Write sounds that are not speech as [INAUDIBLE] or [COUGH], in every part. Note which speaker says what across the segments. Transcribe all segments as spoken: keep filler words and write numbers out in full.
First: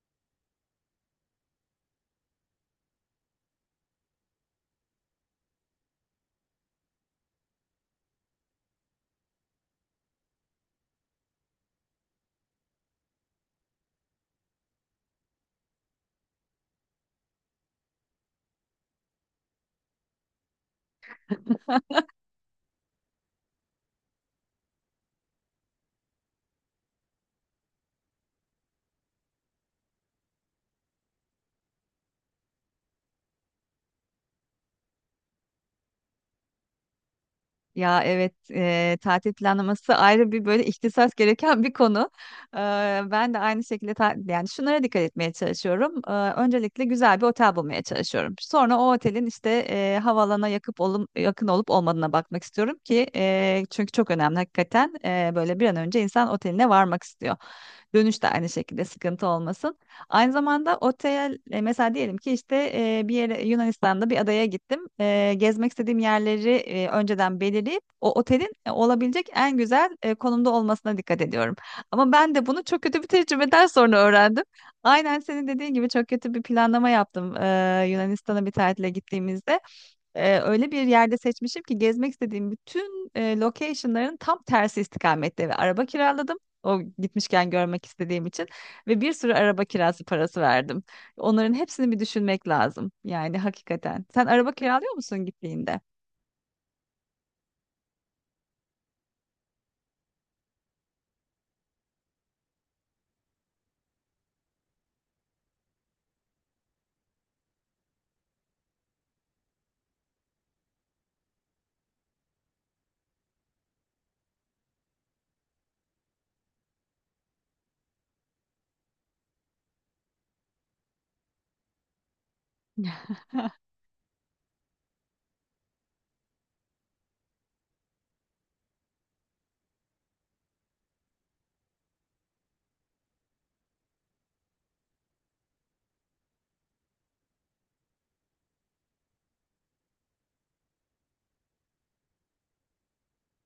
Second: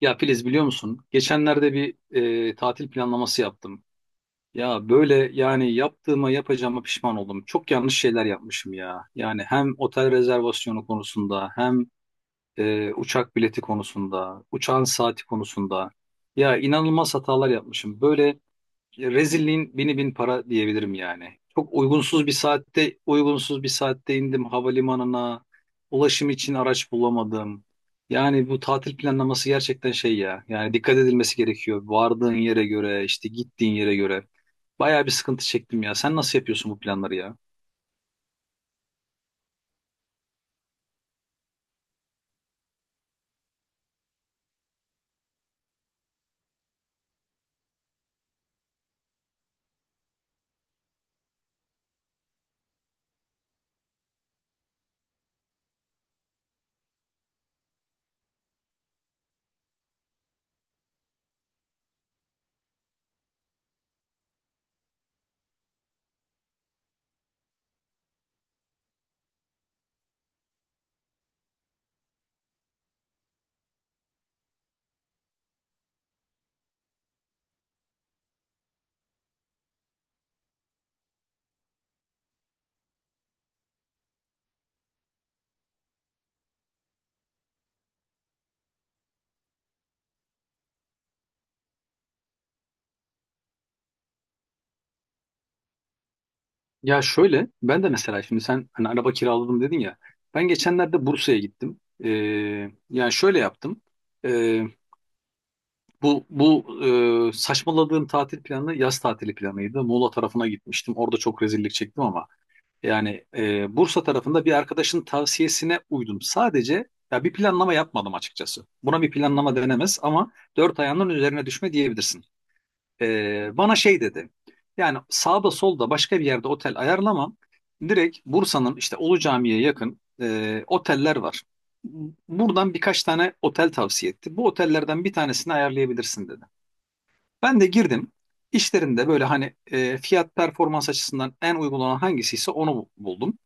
Speaker 1: Ya Filiz biliyor musun? Geçenlerde bir e, tatil planlaması yaptım. Ya böyle yani yaptığıma yapacağıma pişman oldum. Çok yanlış şeyler yapmışım ya. Yani hem otel rezervasyonu konusunda hem e, uçak bileti konusunda, uçağın saati konusunda. Ya inanılmaz hatalar yapmışım. Böyle rezilliğin bini bin para diyebilirim yani. Çok uygunsuz bir saatte, uygunsuz bir saatte indim havalimanına. Ulaşım için araç bulamadım. Yani bu tatil planlaması gerçekten şey ya. Yani dikkat edilmesi gerekiyor. Vardığın yere göre, işte gittiğin yere göre. Bayağı bir sıkıntı çektim ya. Sen nasıl yapıyorsun bu planları ya?
Speaker 2: Ya evet eee, tatil planlaması ayrı bir böyle ihtisas gereken bir konu. Eee, ben de aynı şekilde ta- yani şunlara dikkat etmeye çalışıyorum. Eee, öncelikle güzel bir otel bulmaya çalışıyorum. Sonra o otelin işte eee havalana yakıp olum, yakın olup olmadığına bakmak istiyorum ki eee, çünkü çok önemli hakikaten. Eee, böyle bir an önce insan oteline varmak istiyor. Dönüş de aynı şekilde sıkıntı olmasın. Aynı zamanda otel e, mesela diyelim ki işte e, bir yere Yunanistan'da bir adaya gittim. E, gezmek istediğim yerleri e, önceden belirleyip o otelin e, olabilecek en güzel e, konumda olmasına dikkat ediyorum. Ama ben de bunu çok kötü bir tecrübeden sonra öğrendim. Aynen senin dediğin gibi çok kötü bir planlama yaptım e, Yunanistan'a bir tatile gittiğimizde e, öyle bir yerde seçmişim ki gezmek istediğim bütün e, location'ların tam tersi istikamette ve araba kiraladım. O gitmişken görmek istediğim için ve bir sürü araba kirası parası verdim. Onların hepsini bir düşünmek lazım. Yani hakikaten. Sen araba kiralıyor musun gittiğinde?
Speaker 1: Ya şöyle, ben de mesela şimdi sen hani araba kiraladım dedin ya. Ben geçenlerde Bursa'ya gittim. Ee, yani şöyle yaptım. Ee, Bu bu e, saçmaladığım tatil planı yaz tatili planıydı. Muğla tarafına gitmiştim. Orada çok rezillik çektim ama yani e, Bursa tarafında bir arkadaşın tavsiyesine uydum. Sadece ya bir planlama yapmadım açıkçası. Buna bir planlama denemez ama dört ayağının üzerine düşme diyebilirsin. E,
Speaker 2: [LAUGHS]
Speaker 1: bana şey dedi. Yani sağda solda başka bir yerde otel ayarlamam. Direkt Bursa'nın işte Ulu Cami'ye yakın e, oteller var. Buradan birkaç tane otel tavsiye etti. Bu otellerden bir tanesini ayarlayabilirsin dedi. Ben de girdim. İşlerinde böyle hani e, fiyat performans açısından en uygun olan hangisiyse onu bu- buldum.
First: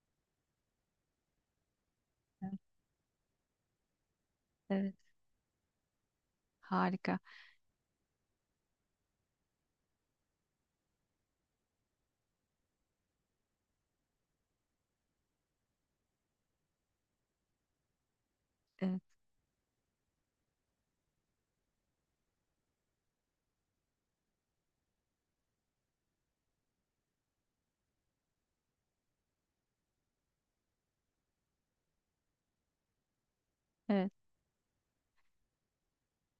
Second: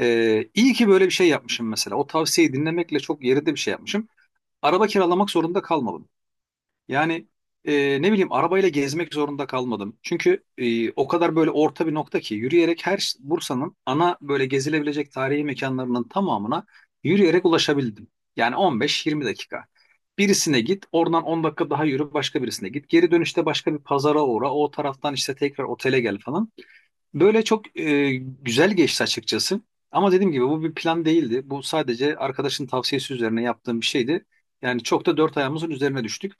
Speaker 1: E, iyi ki böyle bir şey yapmışım mesela. O tavsiyeyi dinlemekle çok yerinde bir şey yapmışım. Araba
Speaker 2: Evet,
Speaker 1: kiralamak zorunda kalmadım.
Speaker 2: harika.
Speaker 1: Yani e, ne bileyim arabayla gezmek zorunda kalmadım. Çünkü e, o kadar böyle orta bir nokta ki yürüyerek her ş- Bursa'nın ana böyle gezilebilecek tarihi mekanlarının tamamına yürüyerek ulaşabildim. Yani
Speaker 2: Evet,
Speaker 1: on beş yirmi dakika. Birisine git, oradan on dakika daha yürü, başka birisine git. Geri dönüşte başka bir pazara uğra, o taraftan işte tekrar otele gel falan. Böyle çok e, güzel geçti açıkçası. Ama dediğim gibi bu bir plan değildi. Bu sadece arkadaşın tavsiyesi üzerine yaptığım bir
Speaker 2: evet.
Speaker 1: şeydi. Yani çok da dört ayağımızın üzerine düştük.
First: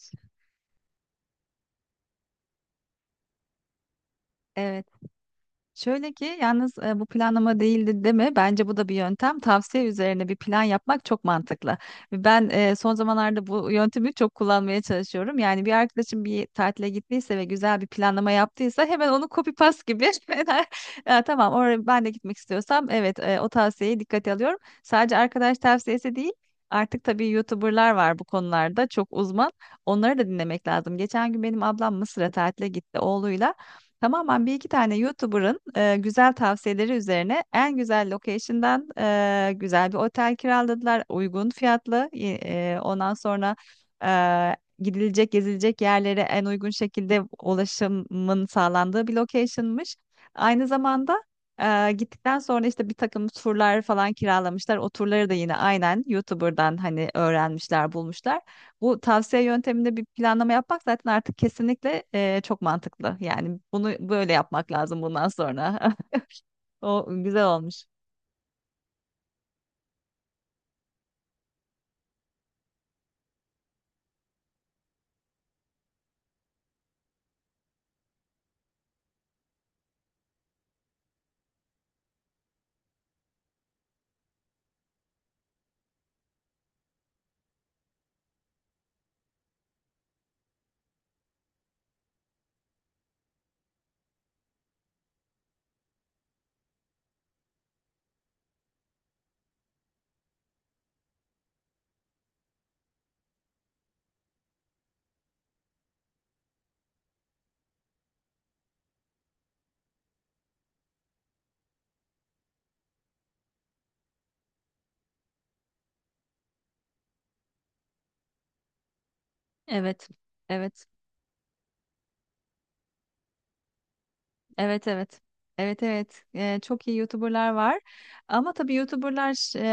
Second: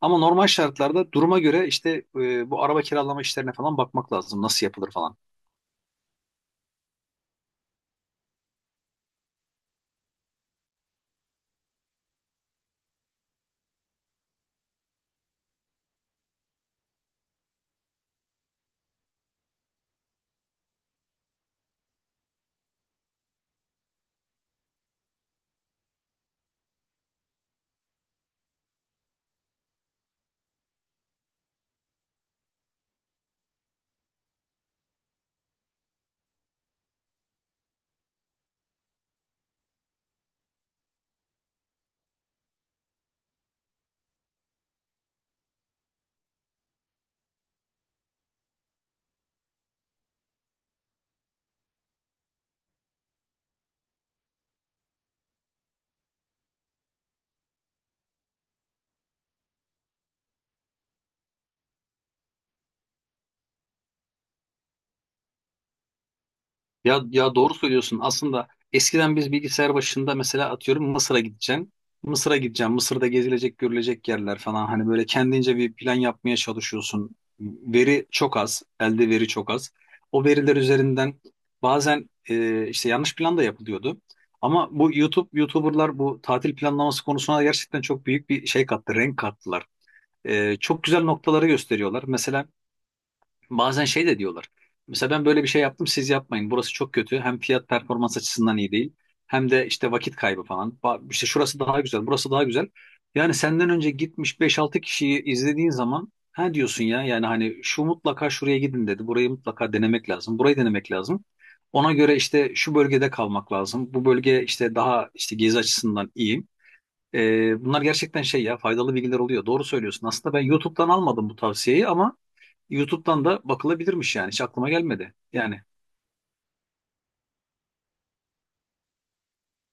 Speaker 1: Ama normal şartlarda duruma göre işte e, bu araba kiralama işlerine falan bakmak lazım. Nasıl
Speaker 2: Evet.
Speaker 1: yapılır falan.
Speaker 2: Şöyle ki yalnız e, bu planlama değildi deme. Bence bu da bir yöntem. Tavsiye üzerine bir plan yapmak çok mantıklı. Ben e, son zamanlarda bu yöntemi çok kullanmaya çalışıyorum. Yani bir arkadaşım bir tatile gittiyse ve güzel bir planlama yaptıysa hemen onu copy paste gibi. [LAUGHS] Ya tamam oraya ben de gitmek istiyorsam evet e, o tavsiyeyi dikkate alıyorum. Sadece arkadaş tavsiyesi değil. Artık tabii YouTuber'lar var bu konularda çok uzman. Onları da dinlemek lazım. Geçen gün benim ablam Mısır'a tatile gitti oğluyla. Tamamen bir iki tane YouTuber'ın e, güzel tavsiyeleri üzerine en güzel location'dan e, güzel bir otel kiraladılar. Uygun fiyatlı. Y- e, ondan sonra e, gidilecek, gezilecek yerlere en uygun şekilde ulaşımın sağlandığı bir location'mış. Aynı zamanda e, gittikten sonra işte bir takım turlar falan kiralamışlar. O turları da yine aynen YouTuber'dan hani öğrenmişler, bulmuşlar. Bu tavsiye yönteminde bir planlama yapmak zaten artık kesinlikle e, çok mantıklı. Yani bunu böyle yapmak lazım bundan sonra. [LAUGHS]
Speaker 1: Ya,
Speaker 2: O
Speaker 1: ya
Speaker 2: güzel
Speaker 1: doğru
Speaker 2: olmuş.
Speaker 1: söylüyorsun. Aslında eskiden biz bilgisayar başında mesela atıyorum Mısır'a gideceksin. Mısır'a gideceğim. Mısır'da gezilecek, görülecek yerler falan. Hani böyle kendince bir plan yapmaya çalışıyorsun. Veri çok az. Elde veri çok az. O veriler üzerinden bazen e, işte yanlış plan da yapılıyordu. Ama bu YouTube, YouTuber'lar bu tatil planlaması konusuna gerçekten çok büyük bir şey kattı, renk kattılar. E, çok güzel noktaları gösteriyorlar. Mesela bazen şey de diyorlar. Mesela ben böyle bir şey yaptım siz yapmayın. Burası çok kötü. Hem fiyat performans açısından iyi değil. Hem de işte vakit kaybı falan. Ba- İşte şurası daha güzel, burası daha güzel. Yani senden önce gitmiş beş altı kişiyi izlediğin zaman ha diyorsun ya yani hani şu mutlaka şuraya gidin dedi. Burayı mutlaka denemek lazım. Burayı denemek lazım. Ona göre işte şu bölgede kalmak lazım. Bu bölge işte daha işte gezi açısından iyi. Ee, bunlar gerçekten şey ya faydalı bilgiler oluyor. Doğru söylüyorsun.
Speaker 2: Evet.
Speaker 1: Aslında ben
Speaker 2: Evet.
Speaker 1: YouTube'dan almadım bu tavsiyeyi ama YouTube'dan da bakılabilirmiş yani. Hiç aklıma
Speaker 2: Evet,
Speaker 1: gelmedi.
Speaker 2: evet.
Speaker 1: Yani
Speaker 2: Evet, evet. Ee, çok iyi YouTuber'lar var. Ama tabii YouTuber'lar ş- e,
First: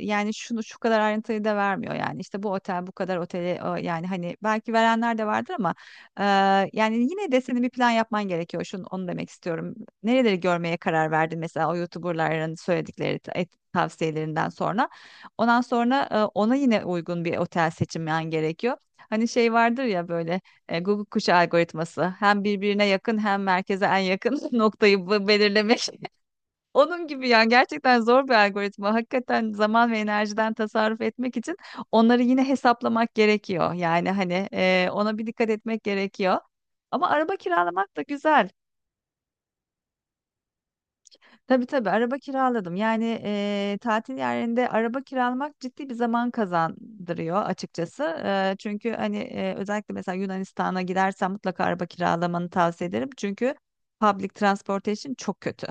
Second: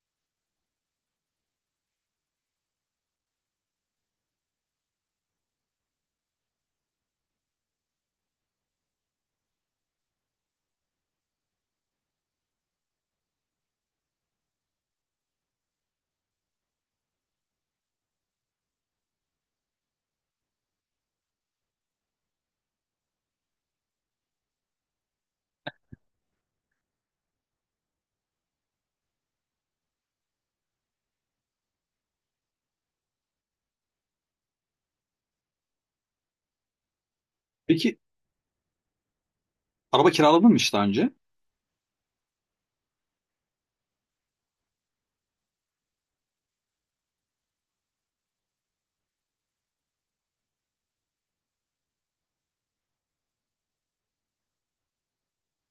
Speaker 2: yani şunu şu kadar ayrıntıyı da vermiyor yani. İşte bu otel bu kadar oteli o- yani hani belki verenler de vardır ama e, yani yine de senin bir plan yapman gerekiyor. Şunu onu demek istiyorum. Nereleri görmeye karar verdin mesela o YouTuber'ların söyledikleri ta- et- tavsiyelerinden sonra. Ondan sonra e, ona yine uygun bir otel seçmen gerekiyor. Hani şey vardır ya böyle e, Google kuşu algoritması hem birbirine yakın hem merkeze en yakın [LAUGHS] noktayı bu- belirlemek. [LAUGHS] Onun gibi yani gerçekten zor bir algoritma. Hakikaten zaman ve enerjiden tasarruf etmek için onları yine hesaplamak gerekiyor. Yani hani e, ona bir dikkat etmek gerekiyor. Ama araba kiralamak
Speaker 1: peki
Speaker 2: da güzel.
Speaker 1: araba kiraladın mı hiç daha önce?
Speaker 2: Tabii tabii, araba kiraladım. Yani eee, tatil yerinde araba kiralamak ciddi bir zaman kazandırıyor açıkçası. Eee, çünkü hani eee, özellikle mesela Yunanistan'a gidersen mutlaka araba kiralamanı tavsiye ederim. Çünkü public transportation çok kötü.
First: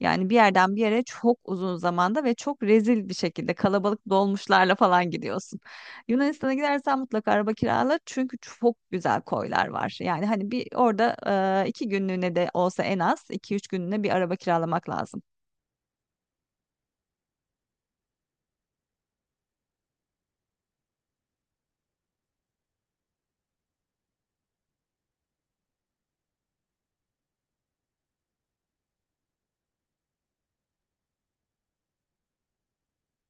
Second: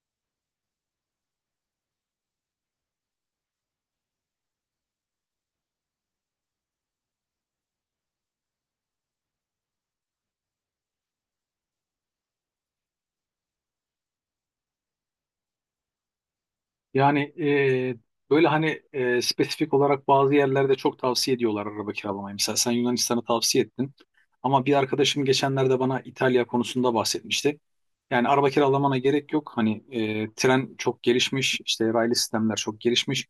Speaker 2: Yani bir yerden bir yere çok uzun zamanda ve çok rezil bir şekilde kalabalık dolmuşlarla falan gidiyorsun. Yunanistan'a gidersen mutlaka araba kirala çünkü çok güzel koylar var. Yani hani bir orada eee, iki günlüğüne de olsa en az iki üç günlüğüne bir araba kiralamak lazım.
Speaker 1: Yani e, böyle hani e, spesifik olarak bazı yerlerde çok tavsiye ediyorlar araba kiralamayı. Mesela sen Yunanistan'ı tavsiye ettin. Ama bir arkadaşım geçenlerde bana İtalya konusunda bahsetmişti. Yani araba kiralamana gerek yok. Hani e, tren çok gelişmiş, işte raylı sistemler çok gelişmiş.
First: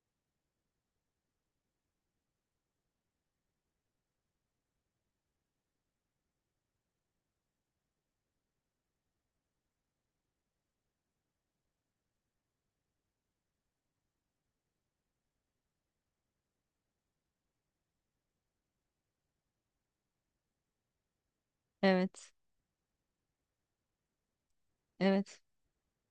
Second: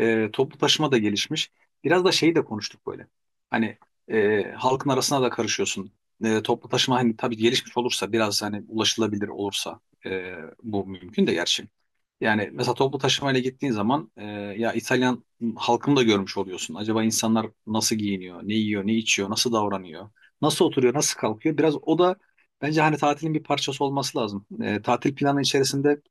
Speaker 1: E, toplu taşıma da gelişmiş. Biraz da şeyi de konuştuk böyle. Hani e, halkın arasına da karışıyorsun. E, toplu taşıma hani tabii gelişmiş olursa biraz hani ulaşılabilir olursa e, bu mümkün de gerçi. Yani mesela toplu taşımayla gittiğin zaman e, ya İtalyan halkını da görmüş oluyorsun. Acaba insanlar nasıl giyiniyor, ne yiyor, ne içiyor, nasıl davranıyor, nasıl oturuyor, nasıl kalkıyor? Biraz o da
Speaker 2: Evet.
Speaker 1: bence hani tatilin bir parçası olması lazım. E, tatil
Speaker 2: Evet.
Speaker 1: planı içerisinde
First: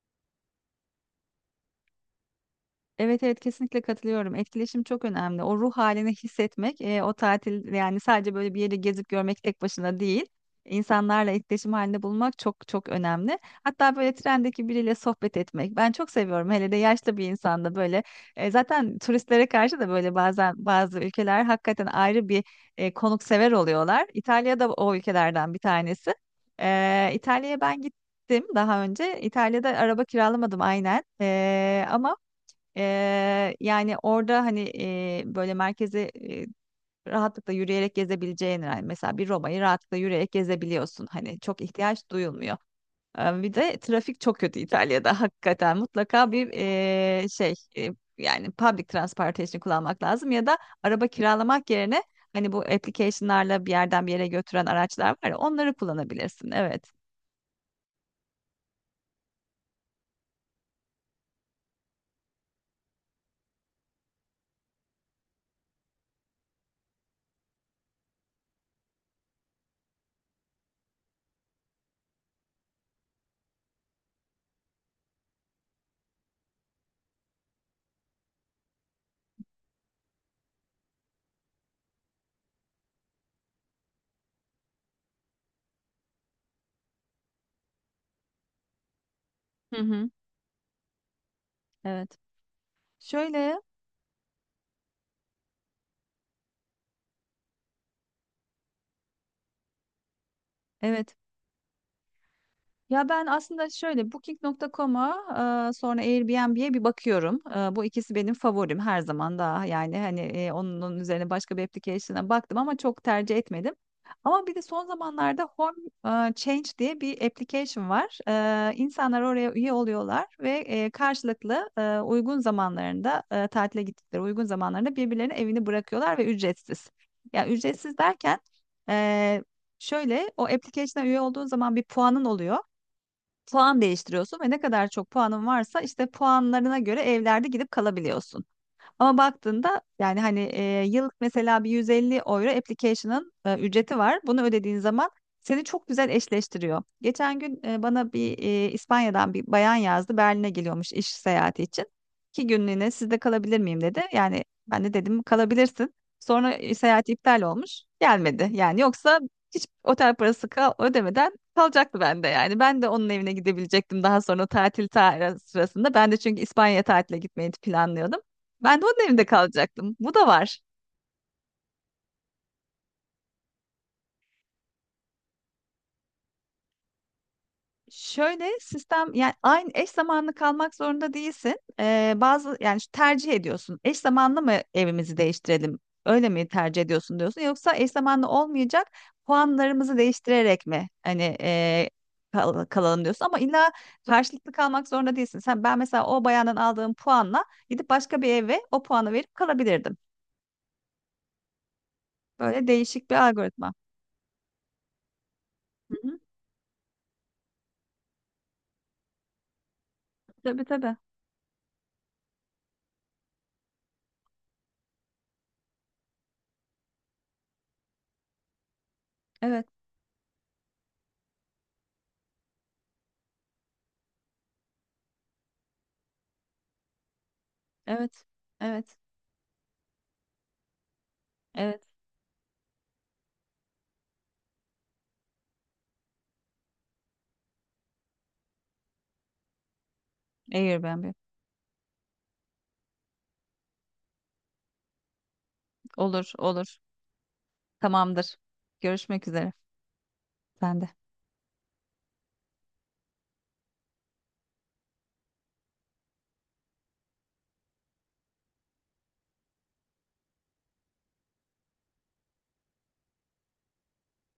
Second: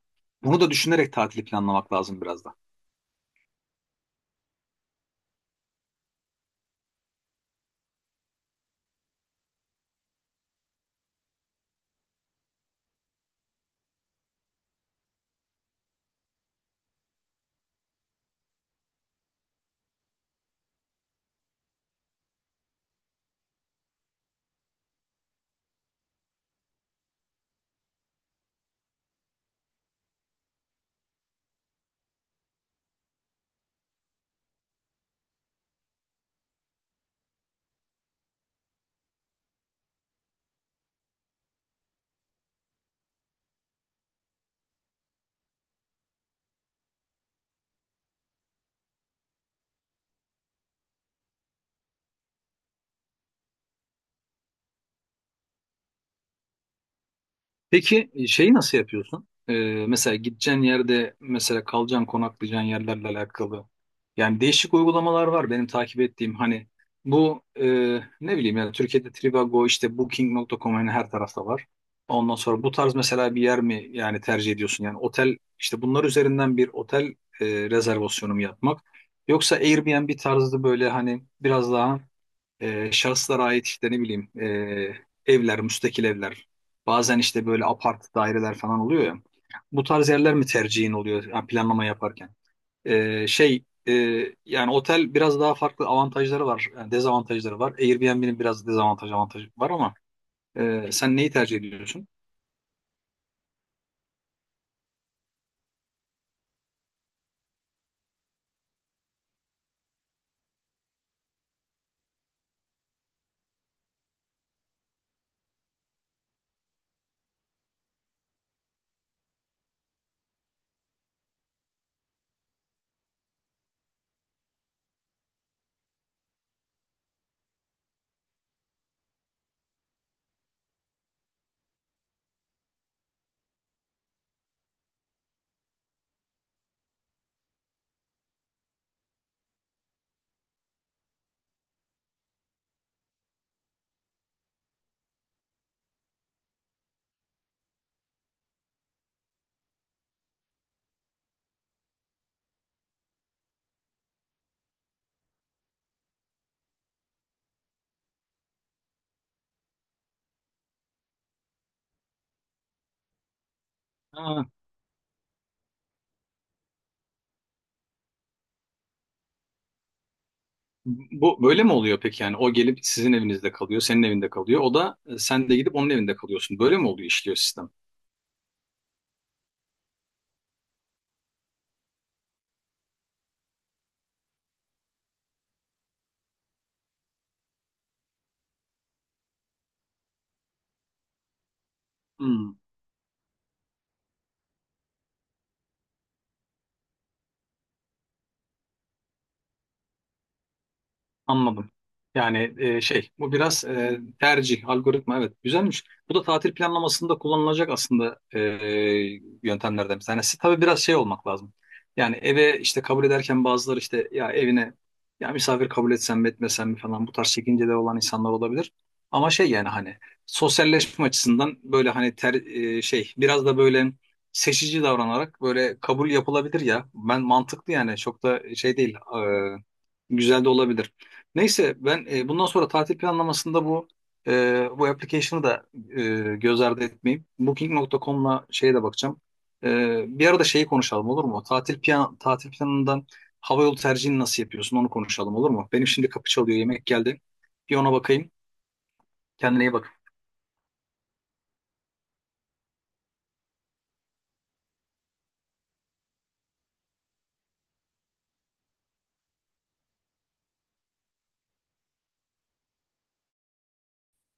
Speaker 1: bunu da düşünerek tatili planlamak lazım biraz da.
Speaker 2: Evet, evet, kesinlikle katılıyorum. Etkileşim çok önemli. O ruh halini hissetmek, e, o tatil yani sadece böyle bir yeri gezip görmek tek başına değil. İnsanlarla etkileşim halinde bulmak çok çok önemli. Hatta böyle trendeki biriyle sohbet etmek. Ben çok seviyorum. Hele de yaşlı bir insanda böyle. E, zaten turistlere karşı da böyle bazen bazı ülkeler hakikaten ayrı bir e, konuksever oluyorlar. İtalya da o ülkelerden bir tanesi. E, İtalya'ya ben gittim daha önce. İtalya'da araba kiralamadım aynen. E, ama Eee, yani orada hani eee, böyle merkezi eee, rahatlıkla yürüyerek gezebileceğin yani mesela bir Roma'yı rahatlıkla yürüyerek gezebiliyorsun. Hani çok ihtiyaç duyulmuyor. Eee, bir de trafik çok kötü İtalya'da [LAUGHS] hakikaten mutlaka bir eee, şey eee, yani public transportation kullanmak lazım ya da araba kiralamak yerine hani bu application'larla bir yerden bir yere götüren araçlar var ya onları kullanabilirsin. Evet.
Speaker 1: Peki e, şeyi nasıl yapıyorsun? Ee, mesela gideceğin yerde mesela kalacağın konaklayacağın yerlerle alakalı. Yani değişik uygulamalar var benim takip ettiğim hani bu e, ne bileyim yani Türkiye'de Trivago işte booking nokta com hani her tarafta var. Ondan sonra bu tarz mesela bir yer mi yani tercih ediyorsun? Yani otel işte bunlar üzerinden bir otel e, rezervasyonu mu yapmak? Yoksa Airbnb tarzı böyle hani biraz daha e, şahıslara ait işte ne bileyim e, evler, müstakil evler. Bazen işte böyle apart daireler falan oluyor ya.
Speaker 2: Hı
Speaker 1: Bu
Speaker 2: hı.
Speaker 1: tarz yerler mi tercihin oluyor yani planlama
Speaker 2: Evet.
Speaker 1: yaparken? E,
Speaker 2: Şöyle
Speaker 1: şey e, yani otel biraz daha farklı avantajları var, yani dezavantajları var. Airbnb'nin biraz dezavantaj avantajı var ama e,
Speaker 2: evet.
Speaker 1: sen neyi tercih ediyorsun?
Speaker 2: Ya ben aslında şöyle booking nokta com'a e, sonra Airbnb'ye bir bakıyorum. E, bu ikisi benim favorim her zaman daha. Yani hani e, onun onun üzerine başka bir application'a baktım ama çok tercih etmedim. Ama bir de son zamanlarda Home e, Change diye bir application var. E, insanlar oraya üye oluyorlar ve e, karşılıklı e, uygun zamanlarında e, tatile gittikleri uygun zamanlarında birbirlerinin evini bırakıyorlar ve ücretsiz. Yani ücretsiz derken e, şöyle o application'a üye olduğun zaman bir puanın oluyor, puan değiştiriyorsun ve ne kadar çok puanın varsa işte puanlarına göre evlerde gidip kalabiliyorsun. Ama baktığında yani hani e, yıllık mesela bir yüz elli euro application'ın e, ücreti var. Bunu ödediğin zaman seni çok güzel eşleştiriyor. Geçen gün e, bana bir e, İspanya'dan bir bayan yazdı. Berlin'e geliyormuş iş seyahati için. İki günlüğüne sizde kalabilir miyim dedi. Yani ben de dedim kalabilirsin. Sonra e, seyahat iptal olmuş. Gelmedi. Yani yoksa hiç otel parası ka- ödemeden kalacaktı bende yani. Ben de onun evine gidebilecektim daha
Speaker 1: Ha,
Speaker 2: sonra tatil ta- sırasında. Ben de çünkü İspanya tatile gitmeyi planlıyordum. Ben de onun evinde kalacaktım. Bu da var.
Speaker 1: bu böyle mi oluyor peki yani o gelip sizin evinizde kalıyor, senin evinde kalıyor. O da e, sen de gidip onun evinde kalıyorsun. Böyle mi oluyor işliyor sistem?
Speaker 2: Şöyle sistem, yani aynı eş zamanlı kalmak zorunda değilsin. Ee, bazı yani şu tercih ediyorsun. Eş zamanlı mı evimizi değiştirelim? Öyle mi tercih ediyorsun diyorsun, yoksa eş zamanlı olmayacak puanlarımızı değiştirerek mi hani e,
Speaker 1: Hmm.
Speaker 2: kal- kalalım diyorsun? Ama illa karşılıklı kalmak zorunda değilsin. Sen ben mesela o bayandan aldığım puanla gidip başka bir eve o puanı verip kalabilirdim.
Speaker 1: Anladım. Yani
Speaker 2: Böyle
Speaker 1: e, şey
Speaker 2: değişik bir
Speaker 1: bu biraz
Speaker 2: algoritma.
Speaker 1: e, tercih algoritma evet güzelmiş.
Speaker 2: Hı
Speaker 1: Bu
Speaker 2: hı.
Speaker 1: da tatil planlamasında kullanılacak aslında e, yöntemlerden bir tanesi. Tabii
Speaker 2: Tabii
Speaker 1: biraz
Speaker 2: tabii.
Speaker 1: şey olmak lazım. Yani eve işte kabul ederken bazıları işte ya evine ya misafir kabul etsem mi etmesem mi falan bu tarz çekinceleri olan insanlar olabilir. Ama şey
Speaker 2: Evet,
Speaker 1: yani hani sosyalleşme açısından böyle hani ter, e, şey biraz da böyle seçici davranarak böyle kabul yapılabilir ya. Ben mantıklı yani çok
Speaker 2: evet,
Speaker 1: da şey değil
Speaker 2: evet.
Speaker 1: e, güzel de olabilir. Neyse
Speaker 2: Evet.
Speaker 1: ben e, bundan sonra tatil planlamasında bu e, bu application'ı da e, göz ardı etmeyeyim. booking nokta com'la şeye de bakacağım. E, Bir arada şeyi konuşalım
Speaker 2: Airbnb.
Speaker 1: olur mu? Tatil plan tatil planından havayolu tercihini nasıl yapıyorsun onu konuşalım olur mu? Benim şimdi kapı
Speaker 2: Olur,
Speaker 1: çalıyor
Speaker 2: olur.
Speaker 1: yemek geldi. Bir ona bakayım.
Speaker 2: Tamamdır. Görüşmek üzere.
Speaker 1: Kendine iyi bak.
Speaker 2: Ben de.